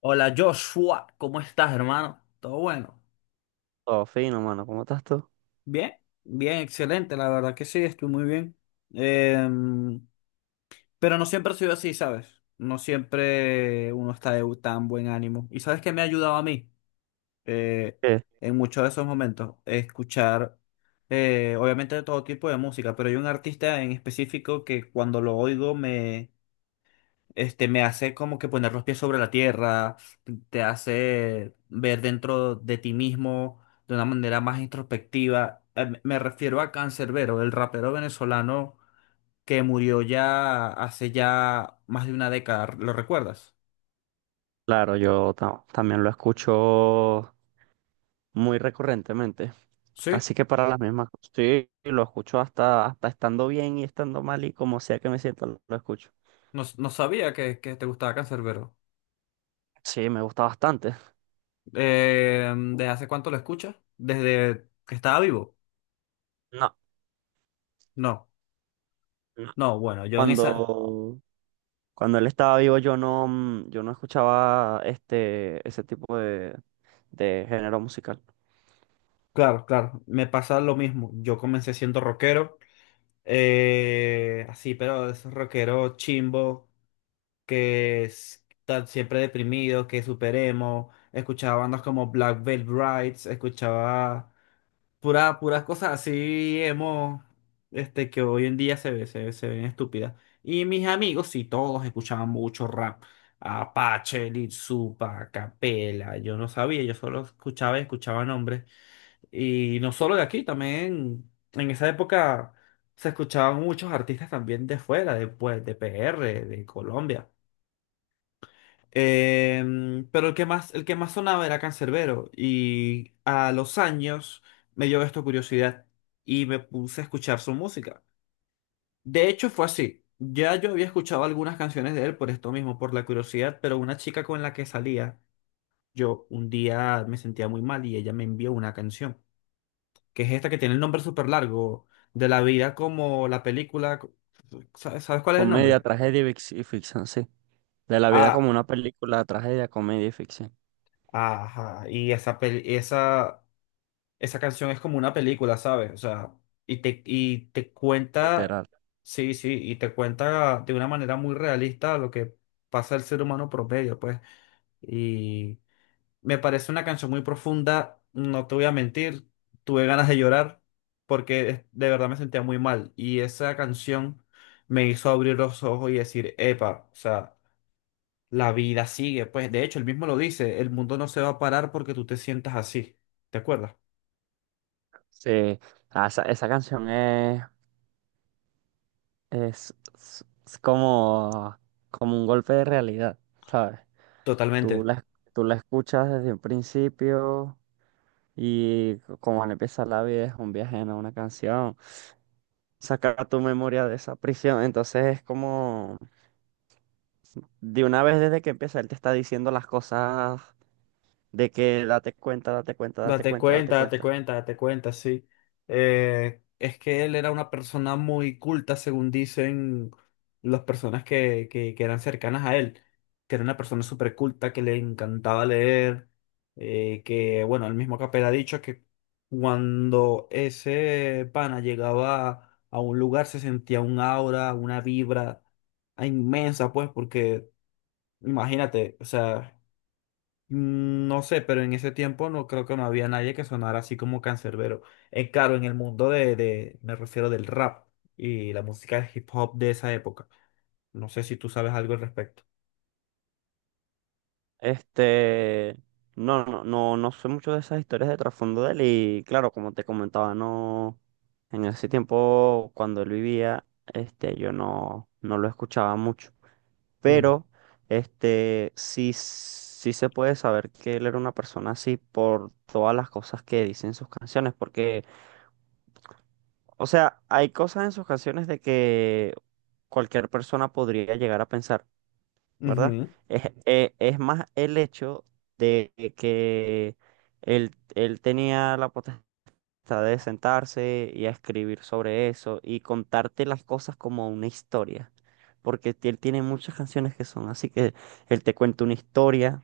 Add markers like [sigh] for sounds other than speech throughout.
Hola Joshua, ¿cómo estás, hermano? ¿Todo bueno? Todo fino, mano. ¿Cómo estás tú? Bien, bien, excelente, la verdad que sí, estoy muy bien. Em, pero no siempre ha sido así, ¿sabes? No siempre uno está de tan buen ánimo. ¿Y sabes qué me ha ayudado a mí Eh, Eh, en muchos de esos momentos? Escuchar, obviamente, de todo tipo de música, pero hay un artista en específico que cuando lo oigo me hace como que poner los pies sobre la tierra, te hace ver dentro de ti mismo de una manera más introspectiva. Me refiero a Canserbero, el rapero venezolano que murió ya hace ya más de una década. ¿Lo recuerdas? claro, también lo escucho muy recurrentemente. Sí, Casi que para las mismas cosas. Sí, lo escucho hasta estando bien y estando mal y como sea que me sienta, lo escucho. no, no sabía que te gustaba Canserbero. Sí, me gusta bastante. ¿Desde hace cuánto lo escuchas? ¿Desde que estaba vivo? No, No, no. no, bueno, yo en esa. Cuando, Cuando él estaba vivo, yo no, yo no escuchaba este, ese tipo de género musical. Claro, claro, me pasa lo mismo. Yo comencé siendo rockero, así, pero esos rockeros chimbo, están siempre deprimidos, que superemos. Escuchaba bandas como Black Veil Brides, escuchaba puras cosas así emo, que hoy en día se ven estúpidas. Y mis amigos, sí, todos escuchaban mucho rap. Apache, Lil Supa, Capela, yo no sabía, yo solo escuchaba y escuchaba nombres. Y no solo de aquí, también en esa época se escuchaban muchos artistas también de fuera, pues, de PR, de Colombia. Pero el que más sonaba era Canserbero. Y a los años me dio esto curiosidad y me puse a escuchar su música. De hecho, fue así. Ya yo había escuchado algunas canciones de él por esto mismo, por la curiosidad, pero una chica con la que salía, yo un día me sentía muy mal y ella me envió una canción que es esta que tiene el nombre súper largo, de la vida como la película. ¿Sabes, sabes cuál es el Comedia, nombre? tragedia y y ficción, sí. De la vida Ah, como una película, tragedia, comedia y ficción. ajá. Esa canción es como una película, ¿sabes? O sea, y te cuenta, Literal. sí, sí, y te cuenta de una manera muy realista lo que pasa el ser humano promedio, pues. Me parece una canción muy profunda, no te voy a mentir, tuve ganas de llorar de verdad me sentía muy mal y esa canción me hizo abrir los ojos y decir, epa, o sea, la vida sigue, pues de hecho él mismo lo dice, el mundo no se va a parar porque tú te sientas así, ¿te acuerdas? Sí. Ah, esa canción es como, como un golpe de realidad, ¿sabes? Tú Totalmente. la, Tú la escuchas desde un principio y como al empezar la vida es un viaje en una canción, saca tu memoria de esa prisión, entonces es como de una vez desde que empieza él te está diciendo las cosas de que date cuenta, date cuenta, date Date cuenta, date cuenta, date cuenta. cuenta, date cuenta, sí. Es que él era una persona muy culta, según dicen las personas que eran cercanas a él, que era una persona súper culta, que le encantaba leer, bueno, el mismo Capel ha dicho que cuando ese pana llegaba a un lugar se sentía un aura, una vibra inmensa, pues, porque imagínate, o sea... Mm, no sé, pero en ese tiempo no creo que no había nadie que sonara así como Cancerbero. Es claro, en el mundo me refiero del rap y la música de hip hop de esa época. No sé si tú sabes algo al respecto. Este, no sé mucho de esas historias de trasfondo de él y claro, como te comentaba, no, en ese tiempo cuando él vivía, este, yo no, no lo escuchaba mucho, Mm. pero, este, sí, sí se puede saber que él era una persona así por todas las cosas que dice en sus canciones, porque, o sea, hay cosas en sus canciones de que cualquier persona podría llegar a pensar. ¿Verdad? Ujú, Es más el hecho de que él tenía la potestad de sentarse y a escribir sobre eso y contarte las cosas como una historia, porque él tiene muchas canciones que son así que él te cuenta una historia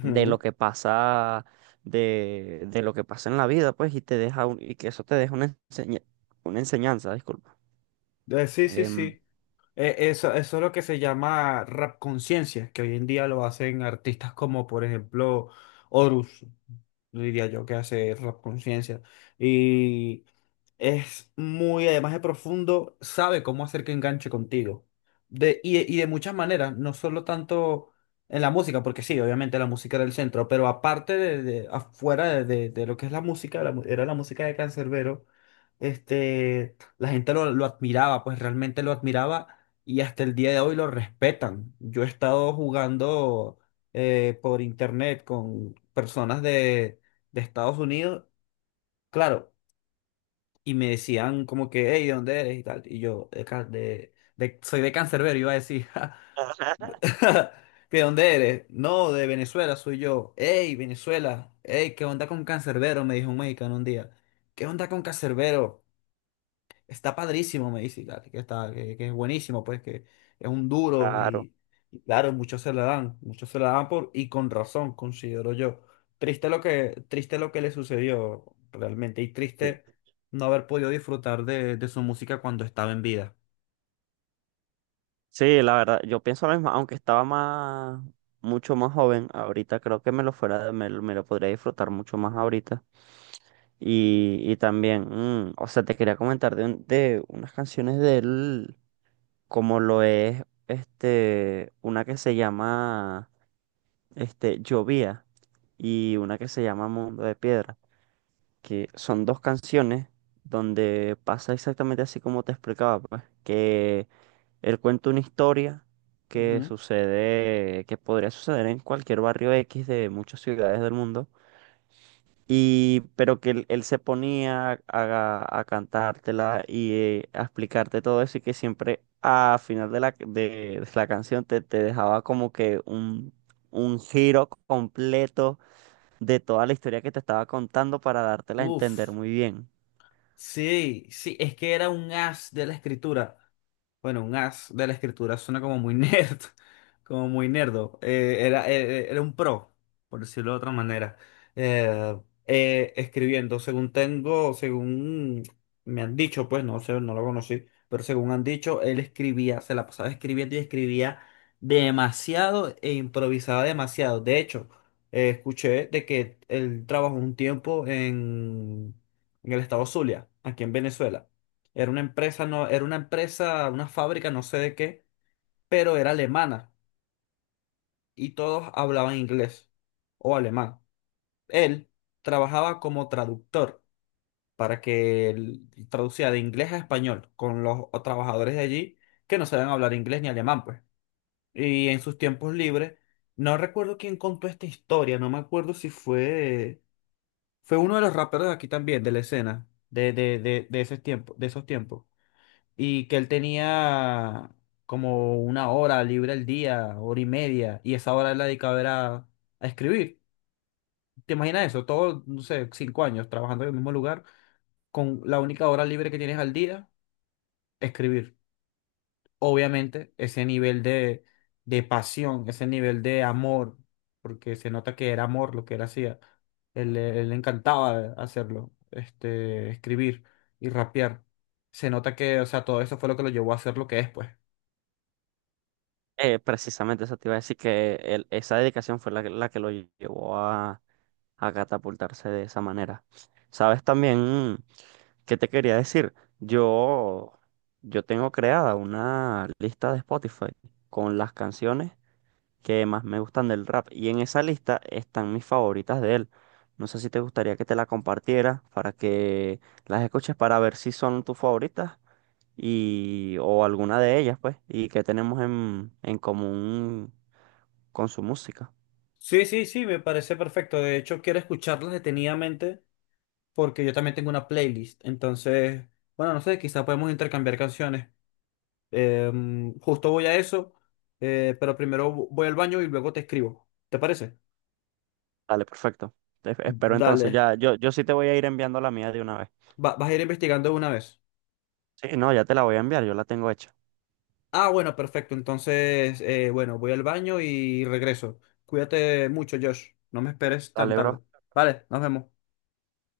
de lo que pasa. De lo que pasa en la vida, pues, y te deja y que eso te deja una una enseñanza, disculpa. Sí, sí, Em, sí. Eso, eso es lo que se llama rap conciencia, que hoy en día lo hacen artistas como, por ejemplo, Horus, diría yo, que hace rap conciencia. Y es muy, además de profundo, sabe cómo hacer que enganche contigo. Y de muchas maneras, no solo tanto en la música, porque sí, obviamente la música era el centro, pero afuera de lo que es la música, la mu- era la música de Canserbero, la gente lo admiraba, pues realmente lo admiraba y hasta el día de hoy lo respetan. Yo he estado jugando por internet con personas de Estados Unidos. Claro, y me decían como que, hey, ¿de dónde eres? Y tal. Y yo, de, Ca- de- soy de Cancerbero, iba a decir, "Ja". [laughs] [laughs] ¿Que ¿de dónde eres? No, de Venezuela soy yo. Hey, Venezuela, hey, ¿qué onda con Cancerbero? Me dijo un mexicano un día. ¿Qué onda con Cancerbero? Está padrísimo, me dice, claro, que está, que es buenísimo, pues, que es un duro claro. Y claro, muchos se la dan, muchos se la dan por, y con razón, considero yo. Triste triste lo que le sucedió realmente, y triste eh, no haber podido disfrutar de su música cuando estaba en vida. Sí, la verdad, yo pienso lo mismo, aunque estaba más, mucho más joven, ahorita creo que me lo fuera, me lo podría disfrutar mucho más ahorita. Y también, o sea, te quería comentar de, de unas canciones de él, como lo es, este, una que se llama, este, Llovía y una que se llama Mundo de Piedra, que son dos canciones donde pasa exactamente así como te explicaba, pues, que él cuenta una historia que Ujú. sucede, que podría suceder en cualquier barrio X de muchas ciudades del mundo, y, pero que él se ponía a cantártela y a explicarte todo eso y que siempre a final de la canción te dejaba como que un giro completo de toda la historia que te estaba contando para dártela a entender Uf. muy bien. Sí, sí, es que era un as de la escritura. Bueno, un as de la escritura suena como muy nerd, [laughs] como muy nerdo. Era un pro, por decirlo de otra manera. Eh, Escribiendo, según me han dicho, pues no sé, no lo conocí, pero según han dicho, él escribía, se la pasaba escribiendo y escribía demasiado e improvisaba demasiado. De hecho, escuché de que él trabajó un tiempo en el estado Zulia, aquí en Venezuela. Era una empresa, una fábrica, no sé de qué, pero era alemana y todos hablaban inglés o alemán. Él trabajaba como traductor, para que él traducía de inglés a español con los trabajadores de allí que no sabían hablar inglés ni alemán, pues. Y en sus tiempos libres, no recuerdo quién contó esta historia, no me acuerdo si fue uno de los raperos de aquí también, de la escena, de ese tiempo, de esos tiempos, y que él tenía como una hora libre al día, hora y media, y esa hora él la dedicaba era a escribir. ¿Te imaginas eso? Todos, no sé, 5 años trabajando en el mismo lugar, con la única hora libre que tienes al día, escribir. Obviamente, ese nivel de pasión, ese nivel de amor, porque se nota que era amor lo que él hacía. Él le encantaba hacerlo, escribir y rapear. Se nota que, o sea, todo eso fue lo que lo llevó a hacer lo que es, pues. Precisamente eso te iba a decir que esa dedicación fue la que lo llevó a catapultarse de esa manera. ¿Sabes también qué te quería decir? Yo, yo tengo creada una lista de Spotify con las canciones que más me gustan del rap y en esa lista están mis favoritas de él. No sé si te gustaría que te la compartiera para que las escuches para ver si son tus favoritas y, o alguna de ellas, pues, y qué tenemos en común con su música. Sí, sí, sí, me parece perfecto. De hecho, quiero escucharlas detenidamente porque yo también tengo una playlist. Entonces, bueno, no sé, quizá podemos intercambiar canciones. Justo voy a eso, pero primero voy al baño y luego te escribo. ¿Te parece? Dale, perfecto. Te- Espero entonces, Dale. ya, yo sí te voy a ir enviando la mía de una vez. Vas a ir investigando de una vez. Sí, no, ya te la voy a enviar, yo la tengo hecha. Ah, bueno, perfecto. Entonces, bueno, voy al baño y regreso. Cuídate mucho, Josh. No me esperes tan Dale, bro. tarde. Vale, nos vemos.